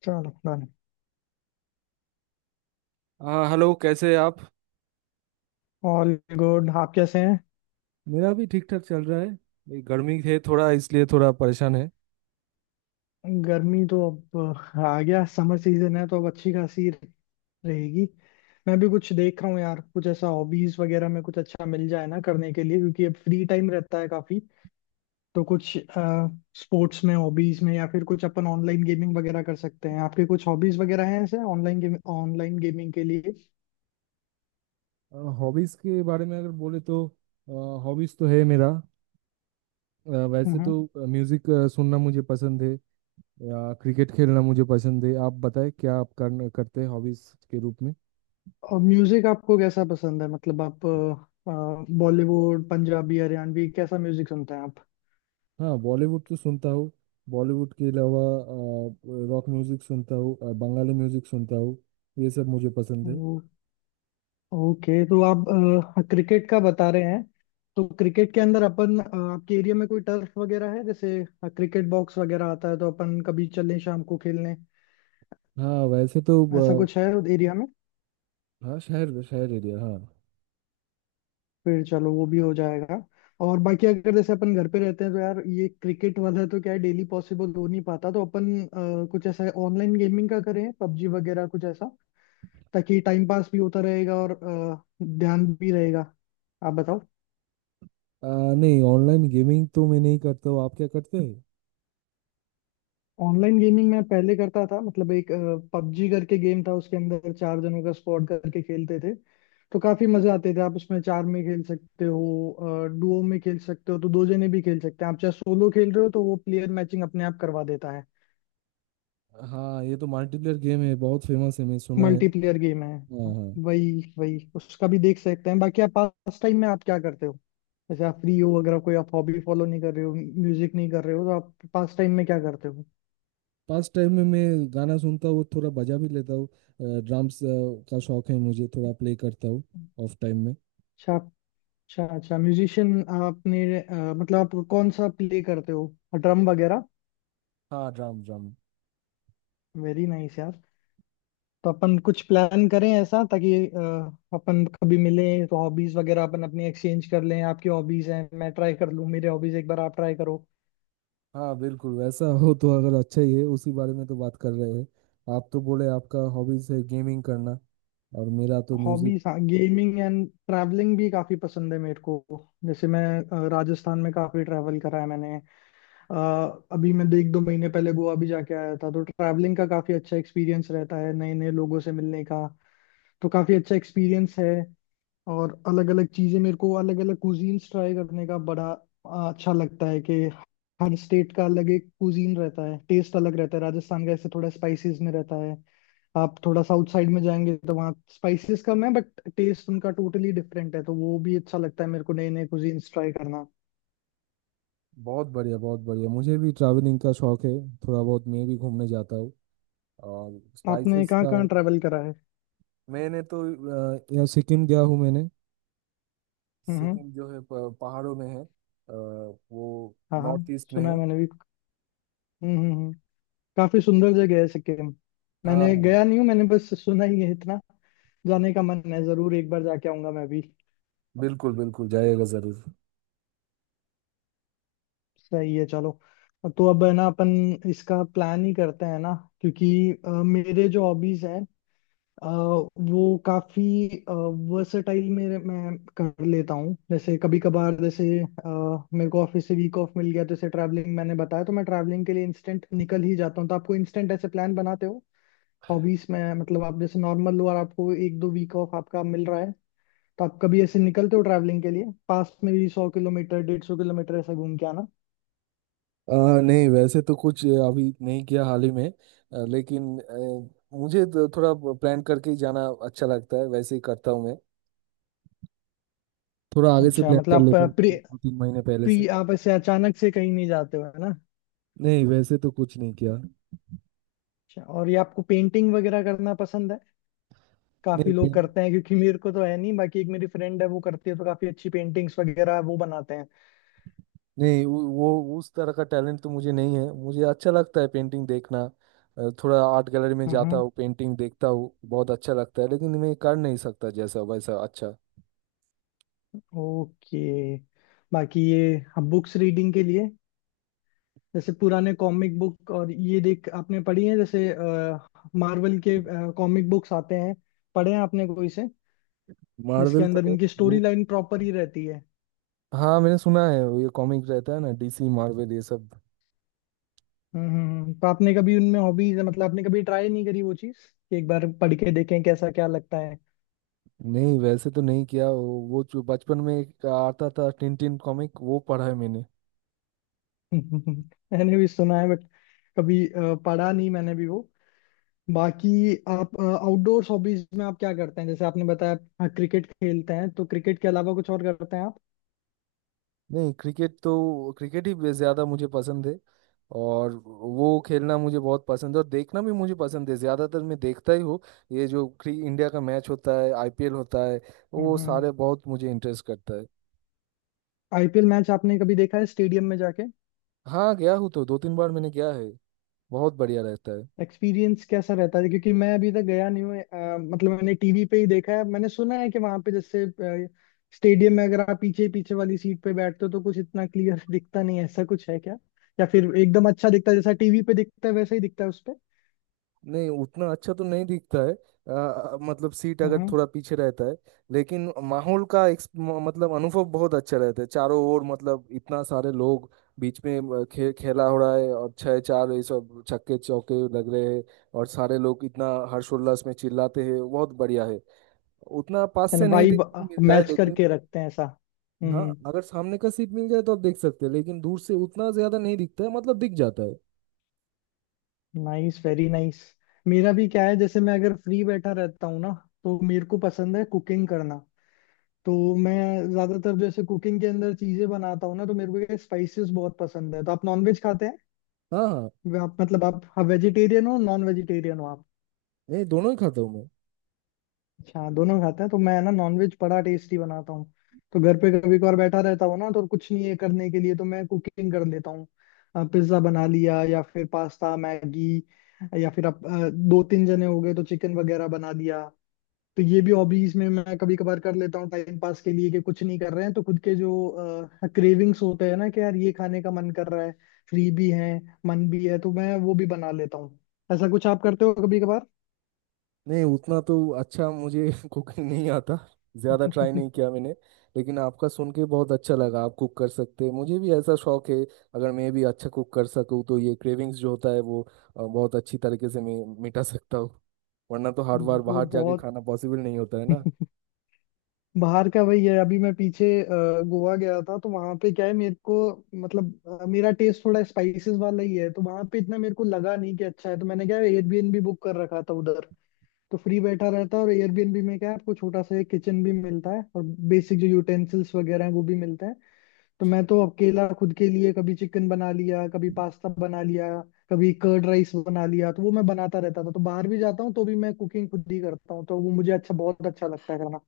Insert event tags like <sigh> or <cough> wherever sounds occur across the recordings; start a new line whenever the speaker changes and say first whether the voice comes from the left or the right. left: चलो, डन।
right: हाँ, हेलो, कैसे हैं आप?
left: All good. आप कैसे हैं?
right: मेरा भी ठीक ठाक चल रहा है। ये गर्मी है थोड़ा, इसलिए थोड़ा परेशान है।
left: गर्मी तो अब आ गया, समर सीजन है तो अब अच्छी खासी रहेगी। मैं भी कुछ देख रहा हूँ यार, कुछ ऐसा हॉबीज वगैरह में कुछ अच्छा मिल जाए ना करने के लिए, क्योंकि अब फ्री टाइम रहता है काफी। तो कुछ स्पोर्ट्स में, हॉबीज में, या फिर कुछ अपन ऑनलाइन गेमिंग वगैरह कर सकते हैं। आपके कुछ हॉबीज वगैरह हैं ऐसे ऑनलाइन गेमिंग के लिए?
right: हॉबीज़ के बारे में अगर बोले तो हॉबीज़ तो है मेरा वैसे
left: हम्म।
right: तो म्यूज़िक सुनना मुझे पसंद है, या क्रिकेट खेलना मुझे पसंद है। आप बताएं, क्या आप करते हैं हॉबीज़ के रूप में?
left: और म्यूजिक आपको कैसा पसंद है? मतलब आप बॉलीवुड, पंजाबी, हरियाणवी, कैसा म्यूजिक सुनते हैं आप?
right: हाँ, बॉलीवुड तो सुनता हूँ। बॉलीवुड के अलावा रॉक म्यूज़िक सुनता हूँ, बंगाली म्यूज़िक सुनता हूँ। ये सब मुझे पसंद है।
left: ओ, ओके। तो आप क्रिकेट का बता रहे हैं। तो क्रिकेट के अंदर अपन, आपके एरिया में कोई टर्फ वगैरह है? जैसे क्रिकेट बॉक्स वगैरह आता है, तो अपन कभी चलें शाम को खेलने।
right: हाँ वैसे
left: ऐसा
right: तो, अ,
left: कुछ है एरिया में?
right: हाँ शहर शहर एरिया, हाँ।
left: फिर चलो, वो भी हो जाएगा। और बाकी अगर जैसे अपन घर पे रहते हैं, तो यार ये क्रिकेट वाला तो क्या है, डेली पॉसिबल हो नहीं पाता। तो अपन कुछ ऐसा ऑनलाइन गेमिंग का करें, पबजी वगैरह कुछ ऐसा, ताकि टाइम पास भी होता रहेगा और ध्यान भी रहेगा। आप बताओ।
right: आ, नहीं, ऑनलाइन गेमिंग तो मैं नहीं करता हूँ। आप क्या करते हैं?
left: ऑनलाइन गेमिंग मैं पहले करता था, मतलब एक पबजी करके गेम था, उसके अंदर चार जनों का स्क्वाड करके खेलते थे। तो काफी मजे आते थे। आप उसमें चार में खेल सकते हो, डुओ में खेल सकते हो, तो दो जने भी खेल सकते हैं। आप चाहे सोलो खेल रहे हो, तो वो प्लेयर मैचिंग अपने आप करवा देता है।
right: हाँ, ये तो मल्टीप्लेयर गेम है, बहुत फेमस है, मैं सुना है।
left: मल्टीप्लेयर गेम है,
right: हाँ हाँ।
left: वही वही उसका भी देख सकते हैं। बाकी आप पास टाइम में आप क्या करते हो? जैसे आप फ्री हो, अगर आप कोई आप हॉबी फॉलो नहीं कर रहे हो, म्यूजिक नहीं कर रहे हो, तो आप पास टाइम में क्या करते हो?
right: पास टाइम में मैं गाना सुनता हूँ, थोड़ा बजा भी लेता हूँ। ड्रम्स का शौक है मुझे, थोड़ा प्ले करता हूँ ऑफ टाइम में।
left: अच्छा। अच्छा, अच्छा। म्यूजिशियन। आपने मतलब आप कौन सा प्ले करते हो? ड्रम वगैरह?
right: हाँ, ड्रम ड्रम।
left: वेरी नाइस यार। तो अपन कुछ प्लान करें ऐसा, ताकि अपन कभी मिलें तो हॉबीज वगैरह अपन अपनी एक्सचेंज कर लें। आपकी हॉबीज हैं, मैं ट्राई कर लूँ, मेरे हॉबीज एक बार आप ट्राई करो।
right: हाँ बिल्कुल, वैसा हो तो अगर अच्छा ही है, उसी बारे में तो बात कर रहे हैं। आप तो बोले आपका हॉबीज है गेमिंग करना, और मेरा तो म्यूजिक।
left: हॉबीज, हाँ, गेमिंग एंड ट्रैवलिंग भी काफी पसंद है मेरे को। जैसे मैं राजस्थान में काफी ट्रैवल करा है मैंने। अभी मैं देख 2 महीने पहले गोवा भी जाके आया था। तो ट्रैवलिंग का काफी अच्छा एक्सपीरियंस रहता है, नए नए लोगों से मिलने का, तो काफी अच्छा एक्सपीरियंस है। और अलग अलग चीजें, मेरे को अलग अलग कुजीन्स ट्राई करने का बड़ा अच्छा लगता है कि हर स्टेट का अलग एक कुजीन रहता है, टेस्ट अलग रहता है। राजस्थान का ऐसे थोड़ा स्पाइसेस में रहता है। आप थोड़ा साउथ साइड में जाएंगे तो वहाँ स्पाइसेस कम है, बट टेस्ट उनका टोटली डिफरेंट है। तो वो भी अच्छा लगता है मेरे को, नए नए कुजीन्स ट्राई करना।
right: बहुत बढ़िया, बहुत बढ़िया। मुझे भी ट्रैवलिंग का शौक है, थोड़ा बहुत मैं भी घूमने जाता हूँ। और
left: आपने
right: स्पाइसेस
left: कहाँ
right: का,
left: कहाँ ट्रैवल करा है?
right: मैंने तो यहाँ सिक्किम गया हूँ मैंने।
left: हम्म,
right: सिक्किम जो है पहाड़ों में है। वो
left: हाँ हाँ।
right: नॉर्थ ईस्ट में
left: सुना है
right: है।
left: मैंने भी। हम्म, हम्म, काफी सुंदर जगह है सिक्किम।
right: हाँ
left: मैंने
right: हाँ।
left: गया नहीं हूँ, मैंने बस सुना ही है इतना। जाने का मन है, जरूर एक बार जाके आऊंगा मैं भी।
right: बिल्कुल बिल्कुल, जाएगा जरूर।
left: सही है, चलो। तो अब है ना, अपन इसका प्लान ही करते हैं ना। क्योंकि मेरे जो हॉबीज हैं, वो काफी वर्सेटाइल मेरे मैं कर लेता हूँ। जैसे कभी कभार, जैसे मेरे को ऑफिस से वीक ऑफ मिल गया, तो जैसे ट्रैवलिंग मैंने बताया, तो मैं ट्रैवलिंग के लिए इंस्टेंट निकल ही जाता हूँ। तो आपको इंस्टेंट ऐसे प्लान बनाते हो हॉबीज में है? मतलब आप जैसे नॉर्मल, और आपको एक दो वीक ऑफ आपका मिल रहा है, तो आप कभी ऐसे निकलते हो ट्रैवलिंग के लिए पास में भी, 100 किलोमीटर, 150 किलोमीटर, ऐसा घूम के आना?
right: अ, नहीं वैसे तो कुछ अभी नहीं किया हाल ही में, लेकिन मुझे तो थोड़ा प्लान करके ही जाना अच्छा लगता है, वैसे ही करता हूँ मैं। थोड़ा आगे से
left: अच्छा,
right: प्लान
left: मतलब
right: कर
left: आप
right: लेता हूँ,
left: प्री
right: दो तीन महीने पहले से।
left: प्री आप ऐसे अचानक से कहीं नहीं जाते हो, है ना?
right: नहीं वैसे तो कुछ नहीं किया।
left: अच्छा। और ये आपको पेंटिंग वगैरह करना पसंद है? काफी लोग
right: नहीं,
left: करते हैं, क्योंकि मेरे को तो है नहीं। बाकी एक मेरी फ्रेंड है वो करती है, तो काफी अच्छी पेंटिंग्स वगैरह वो बनाते हैं।
right: नहीं, उस तरह का टैलेंट तो मुझे नहीं है। मुझे अच्छा लगता है पेंटिंग देखना। थोड़ा आर्ट गैलरी में जाता
left: हम्म।
right: हूँ, पेंटिंग देखता हूँ, बहुत अच्छा लगता है, लेकिन मैं कर नहीं सकता जैसा वैसा अच्छा।
left: ओके। बाकी ये बुक्स रीडिंग के लिए, जैसे पुराने कॉमिक बुक और ये देख आपने पढ़ी है? जैसे मार्वल के कॉमिक बुक्स आते हैं, पढ़े हैं आपने कोई से, जिसके
right: मार्वल तो
left: अंदर इनकी
right: नहीं
left: स्टोरी
right: मु-
left: लाइन प्रॉपर ही रहती है?
right: हाँ, मैंने सुना है, वो ये कॉमिक रहता है ना, डीसी मार्वल ये सब।
left: हम्म, तो आपने कभी उनमें हॉबीज, मतलब आपने कभी ट्राई नहीं करी वो चीज, कि एक बार पढ़ के देखें कैसा क्या लगता है?
right: नहीं वैसे तो नहीं किया। वो जो बचपन में एक आता था टिन टिन कॉमिक, वो पढ़ा है मैंने।
left: <laughs> मैंने भी सुना है, बट कभी पढ़ा नहीं मैंने भी वो। बाकी आप आउटडोर हॉबीज में आप क्या करते हैं? जैसे आपने बताया आप क्रिकेट खेलते हैं, तो क्रिकेट के अलावा कुछ और करते हैं आप?
right: नहीं, क्रिकेट तो क्रिकेट ही ज्यादा मुझे पसंद है। और वो खेलना मुझे बहुत पसंद है, और देखना भी मुझे पसंद है, ज्यादातर मैं देखता ही हूँ। ये जो इंडिया का मैच होता है, आईपीएल होता है,
left: हम्म,
right: वो
left: हम्म।
right: सारे बहुत मुझे इंटरेस्ट करता है।
left: आईपीएल मैच आपने कभी देखा है स्टेडियम में जाके?
right: हाँ गया हूँ, तो दो तीन बार मैंने गया है। बहुत बढ़िया रहता है।
left: एक्सपीरियंस कैसा रहता है? क्योंकि मैं अभी तक गया नहीं हूँ। मतलब मैंने टीवी पे ही देखा है। मैंने सुना है कि वहां पे जैसे स्टेडियम में अगर आप पीछे पीछे वाली सीट पे बैठते हो, तो कुछ इतना क्लियर <laughs> दिखता नहीं है। ऐसा कुछ है क्या? या फिर एकदम अच्छा दिखता है, जैसा टीवी पे दिखता है वैसा ही दिखता है उस पे?
right: नहीं, उतना अच्छा तो नहीं दिखता है। मतलब सीट अगर
left: हम्म।
right: थोड़ा पीछे रहता है। लेकिन माहौल का मतलब अनुभव बहुत अच्छा रहता है। चारों ओर मतलब इतना सारे लोग, बीच में खेला हो रहा है, और छह चार ये सब छक्के चौके लग रहे हैं, और सारे लोग इतना हर्षोल्लास में चिल्लाते हैं, बहुत बढ़िया है। उतना पास से
left: यानी
right: नहीं
left: वाइब
right: देखने को मिलता है
left: मैच
right: लेकिन।
left: करके रखते हैं ऐसा।
right: हाँ,
left: हम्म।
right: अगर सामने का सीट मिल जाए तो आप देख सकते हैं, लेकिन दूर से उतना ज्यादा नहीं दिखता है, मतलब दिख जाता है।
left: Nice, very nice. मेरा भी क्या है, जैसे मैं अगर फ्री बैठा रहता हूँ ना, तो मेरे को पसंद है कुकिंग करना। तो मैं ज्यादातर जैसे कुकिंग के अंदर चीजें बनाता हूँ ना, तो मेरे को स्पाइसेस बहुत पसंद है। तो आप नॉन वेज खाते हैं?
right: हाँ हाँ।
left: आप मतलब आप वेजिटेरियन हो, नॉन वेजिटेरियन हो आप?
right: नहीं, दोनों ही खाता हूँ मैं।
left: अच्छा, हाँ, दोनों खाते हैं। तो मैं ना, नॉन वेज बड़ा टेस्टी बनाता हूँ। तो घर पे कभी कभार बैठा रहता हूँ ना, तो कुछ नहीं है करने के लिए, तो मैं कुकिंग कर लेता हूँ। पिज्जा बना लिया, या फिर पास्ता, मैगी, या फिर आप दो तीन जने हो गए तो चिकन वगैरह बना लिया। तो ये भी हॉबीज में मैं कभी कभार कर लेता हूँ, टाइम पास के लिए, कि कुछ नहीं कर रहे हैं, तो खुद के जो क्रेविंग्स होते हैं ना, कि यार ये खाने का मन कर रहा है, फ्री भी है, मन भी है, तो मैं वो भी बना लेता हूँ। ऐसा कुछ आप करते हो कभी कभार?
right: नहीं, उतना तो अच्छा मुझे <laughs> कुकिंग नहीं आता। ज़्यादा ट्राई नहीं
left: <laughs>
right: किया मैंने। लेकिन आपका सुन के बहुत अच्छा लगा, आप कुक कर सकते हैं। मुझे भी ऐसा शौक है, अगर मैं भी अच्छा कुक कर सकूँ तो ये क्रेविंग्स जो होता है वो बहुत अच्छी तरीके से मैं मिटा सकता हूँ। वरना तो हर बार
left: वो
right: बाहर जाके
left: बहुत,
right: खाना पॉसिबल नहीं होता है ना।
left: बाहर का वही है। अभी मैं पीछे गोवा गया था, तो वहां पे क्या है मेरे को, मतलब मेरा टेस्ट थोड़ा स्पाइसेस वाला ही है, तो वहां पे इतना मेरे को लगा नहीं कि अच्छा है। तो मैंने क्या, एयरबीएनबी बुक कर रखा था उधर। तो फ्री बैठा रहता है, और एयरबीएनबी में क्या है, आपको छोटा सा एक किचन भी मिलता है, और बेसिक जो यूटेंसिल्स वगैरह हैं वो भी मिलते हैं। तो मैं तो अकेला खुद के लिए कभी चिकन बना लिया, कभी पास्ता बना लिया, कभी कर्ड राइस बना लिया, तो वो मैं बनाता रहता था। तो बाहर भी जाता हूँ तो भी मैं कुकिंग खुद ही करता हूँ, तो वो मुझे अच्छा, बहुत अच्छा लगता है करना।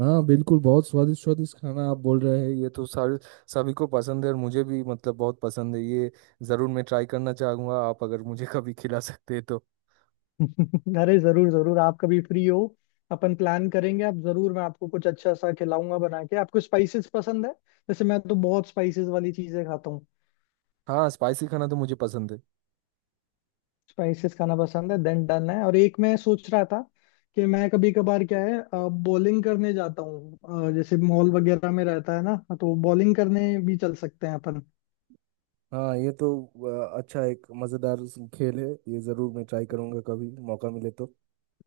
right: हाँ बिल्कुल, बहुत स्वादिष्ट स्वादिष्ट खाना आप बोल रहे हैं, ये तो सारे सभी को पसंद है, और मुझे भी, मतलब बहुत पसंद है ये। ज़रूर मैं ट्राई करना चाहूँगा, आप अगर मुझे कभी खिला सकते हैं तो।
left: <laughs> अरे, जरूर जरूर, आप कभी फ्री हो अपन प्लान करेंगे। आप जरूर, मैं आपको कुछ अच्छा सा खिलाऊंगा बना के। आपको स्पाइसेस पसंद है? जैसे मैं तो बहुत स्पाइसेस वाली चीजें खाता।
right: हाँ, स्पाइसी खाना तो मुझे पसंद है।
left: स्पाइसेस खाना पसंद है, देन डन है। और एक मैं सोच रहा था कि मैं कभी कभार क्या है, बॉलिंग करने जाता हूँ। जैसे मॉल वगैरह में रहता है ना, तो बॉलिंग करने भी चल सकते हैं अपन।
right: हाँ ये तो अच्छा एक मज़ेदार खेल है। ये ज़रूर मैं ट्राई करूँगा, कभी मौका मिले तो।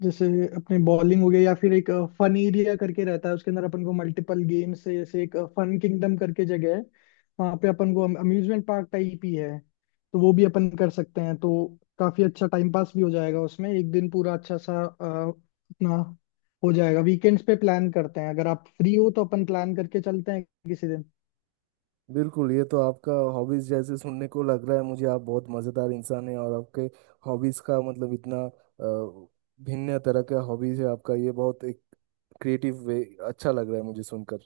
left: जैसे अपने बॉलिंग हो गया, या फिर एक फन एरिया करके रहता है, उसके अंदर अपन को मल्टीपल गेम्स है। जैसे एक फन किंगडम करके जगह है, वहाँ पे अपन को अम्यूजमेंट पार्क टाइप ही है, तो वो भी अपन कर सकते हैं। तो काफी अच्छा टाइम पास भी हो जाएगा उसमें, एक दिन पूरा अच्छा सा अपना हो जाएगा। वीकेंड्स पे प्लान करते हैं, अगर आप फ्री हो तो अपन प्लान करके चलते हैं किसी दिन।
right: बिल्कुल, ये तो आपका हॉबीज़ जैसे सुनने को लग रहा है मुझे, आप बहुत मज़ेदार इंसान हैं, और आपके हॉबीज़ का मतलब इतना भिन्न तरह का हॉबीज़ है आपका। ये बहुत एक क्रिएटिव वे, अच्छा लग रहा है मुझे सुनकर।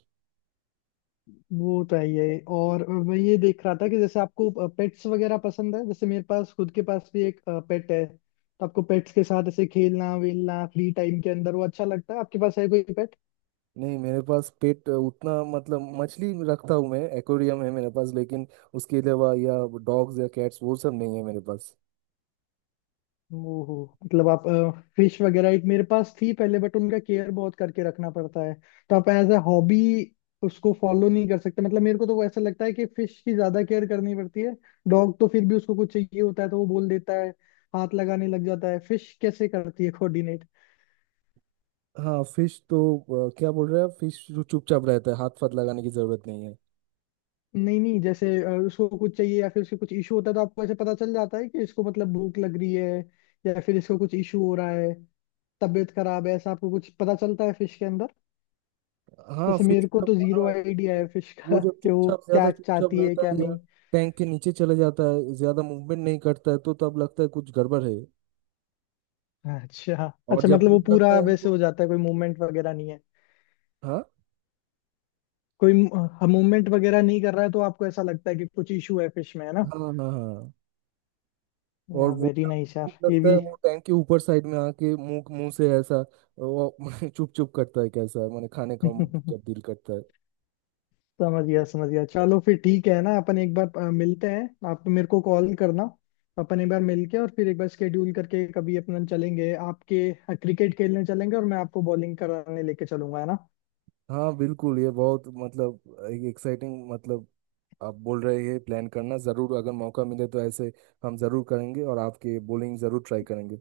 left: वो तो है ही है। और मैं ये देख रहा था कि जैसे आपको पेट्स वगैरह पसंद है, जैसे मेरे पास खुद के पास भी एक पेट है, तो आपको पेट्स के साथ ऐसे खेलना वेलना फ्री टाइम के अंदर, वो अच्छा लगता है? आपके पास है कोई पेट?
right: नहीं, मेरे पास पेट उतना, मतलब मछली रखता हूँ मैं, एक्वेरियम है मेरे पास, लेकिन उसके अलावा या डॉग्स या कैट्स वो सब नहीं है मेरे पास।
left: ओहो, मतलब आप फिश वगैरह, एक मेरे पास थी पहले, बट उनका केयर बहुत करके रखना पड़ता है। तो आप एज ए हॉबी उसको फॉलो नहीं कर सकते। मतलब मेरे को तो वो ऐसा लगता है कि फिश की ज्यादा केयर करनी पड़ती है। डॉग तो फिर भी उसको कुछ चाहिए होता है तो वो बोल देता है, हाथ लगाने लग जाता है। फिश कैसे करती है कोऑर्डिनेट?
right: हाँ फिश तो क्या बोल रहे हैं, फिश जो चुपचाप रहता है, हाथ पाथ लगाने की जरूरत नहीं है।
left: नहीं नहीं, जैसे उसको कुछ चाहिए या फिर उसको कुछ इशू होता है, तो आपको ऐसे पता चल जाता है कि इसको मतलब भूख लग रही है, या फिर इसको कुछ इशू हो रहा है, तबीयत खराब है, ऐसा आपको कुछ पता चलता है फिश के अंदर?
right: हाँ,
left: जैसे
right: फिश
left: मेरे को
right: का।
left: तो जीरो
right: हाँ,
left: आइडिया है फिश
right: वो
left: का <laughs>
right: जब
left: कि वो
right: चुपचाप,
left: क्या
right: ज्यादा चुपचाप
left: चाहती है
right: रहता
left: क्या
right: है, या
left: नहीं।
right: टैंक के नीचे चले जाता है, ज्यादा मूवमेंट नहीं करता है, तो तब लगता है कुछ गड़बड़ है।
left: अच्छा।
right: और
left: अच्छा,
right: जब
left: मतलब वो
right: भूख लगता
left: पूरा
right: है
left: वैसे
right: उनको,
left: हो जाता है, कोई मूवमेंट वगैरह नहीं है,
right: हाँ
left: कोई मूवमेंट वगैरह नहीं कर रहा है, तो आपको ऐसा लगता है कि कुछ इशू है फिश में, है ना?
right: हाँ हाँ हाँ हाँ। और
left: या
right: वो
left: वेरी
right: जब
left: नाइस
right: भूख
left: यार, ये
right: लगता है,
left: भी।
right: वो टैंक के ऊपर साइड में आके, मुंह मुंह से ऐसा वो <laughs> चुप चुप करता है, कैसा माने खाने का, जब
left: <laughs>
right: दिल करता है।
left: समझ गया, समझ गया। चलो फिर, ठीक है ना, अपन एक बार मिलते हैं, आप मेरे को कॉल करना। अपन एक बार मिलके, और फिर एक बार स्केड्यूल करके कभी अपन चलेंगे, आपके क्रिकेट खेलने चलेंगे और मैं आपको बॉलिंग कराने लेके चलूंगा, है ना?
right: हाँ बिल्कुल, ये बहुत मतलब एक्साइटिंग, मतलब आप बोल रहे हैं, प्लान करना ज़रूर, अगर मौका मिले तो ऐसे हम ज़रूर करेंगे, और आपके बॉलिंग ज़रूर ट्राई करेंगे।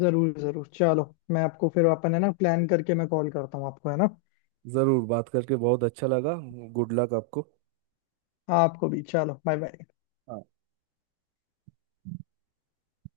left: जरूर जरूर, चलो। मैं आपको फिर अपन है ना, प्लान करके मैं कॉल करता हूँ आपको, है ना?
right: ज़रूर, बात करके बहुत अच्छा लगा। गुड लक आपको।
left: आपको भी। चलो, बाय बाय।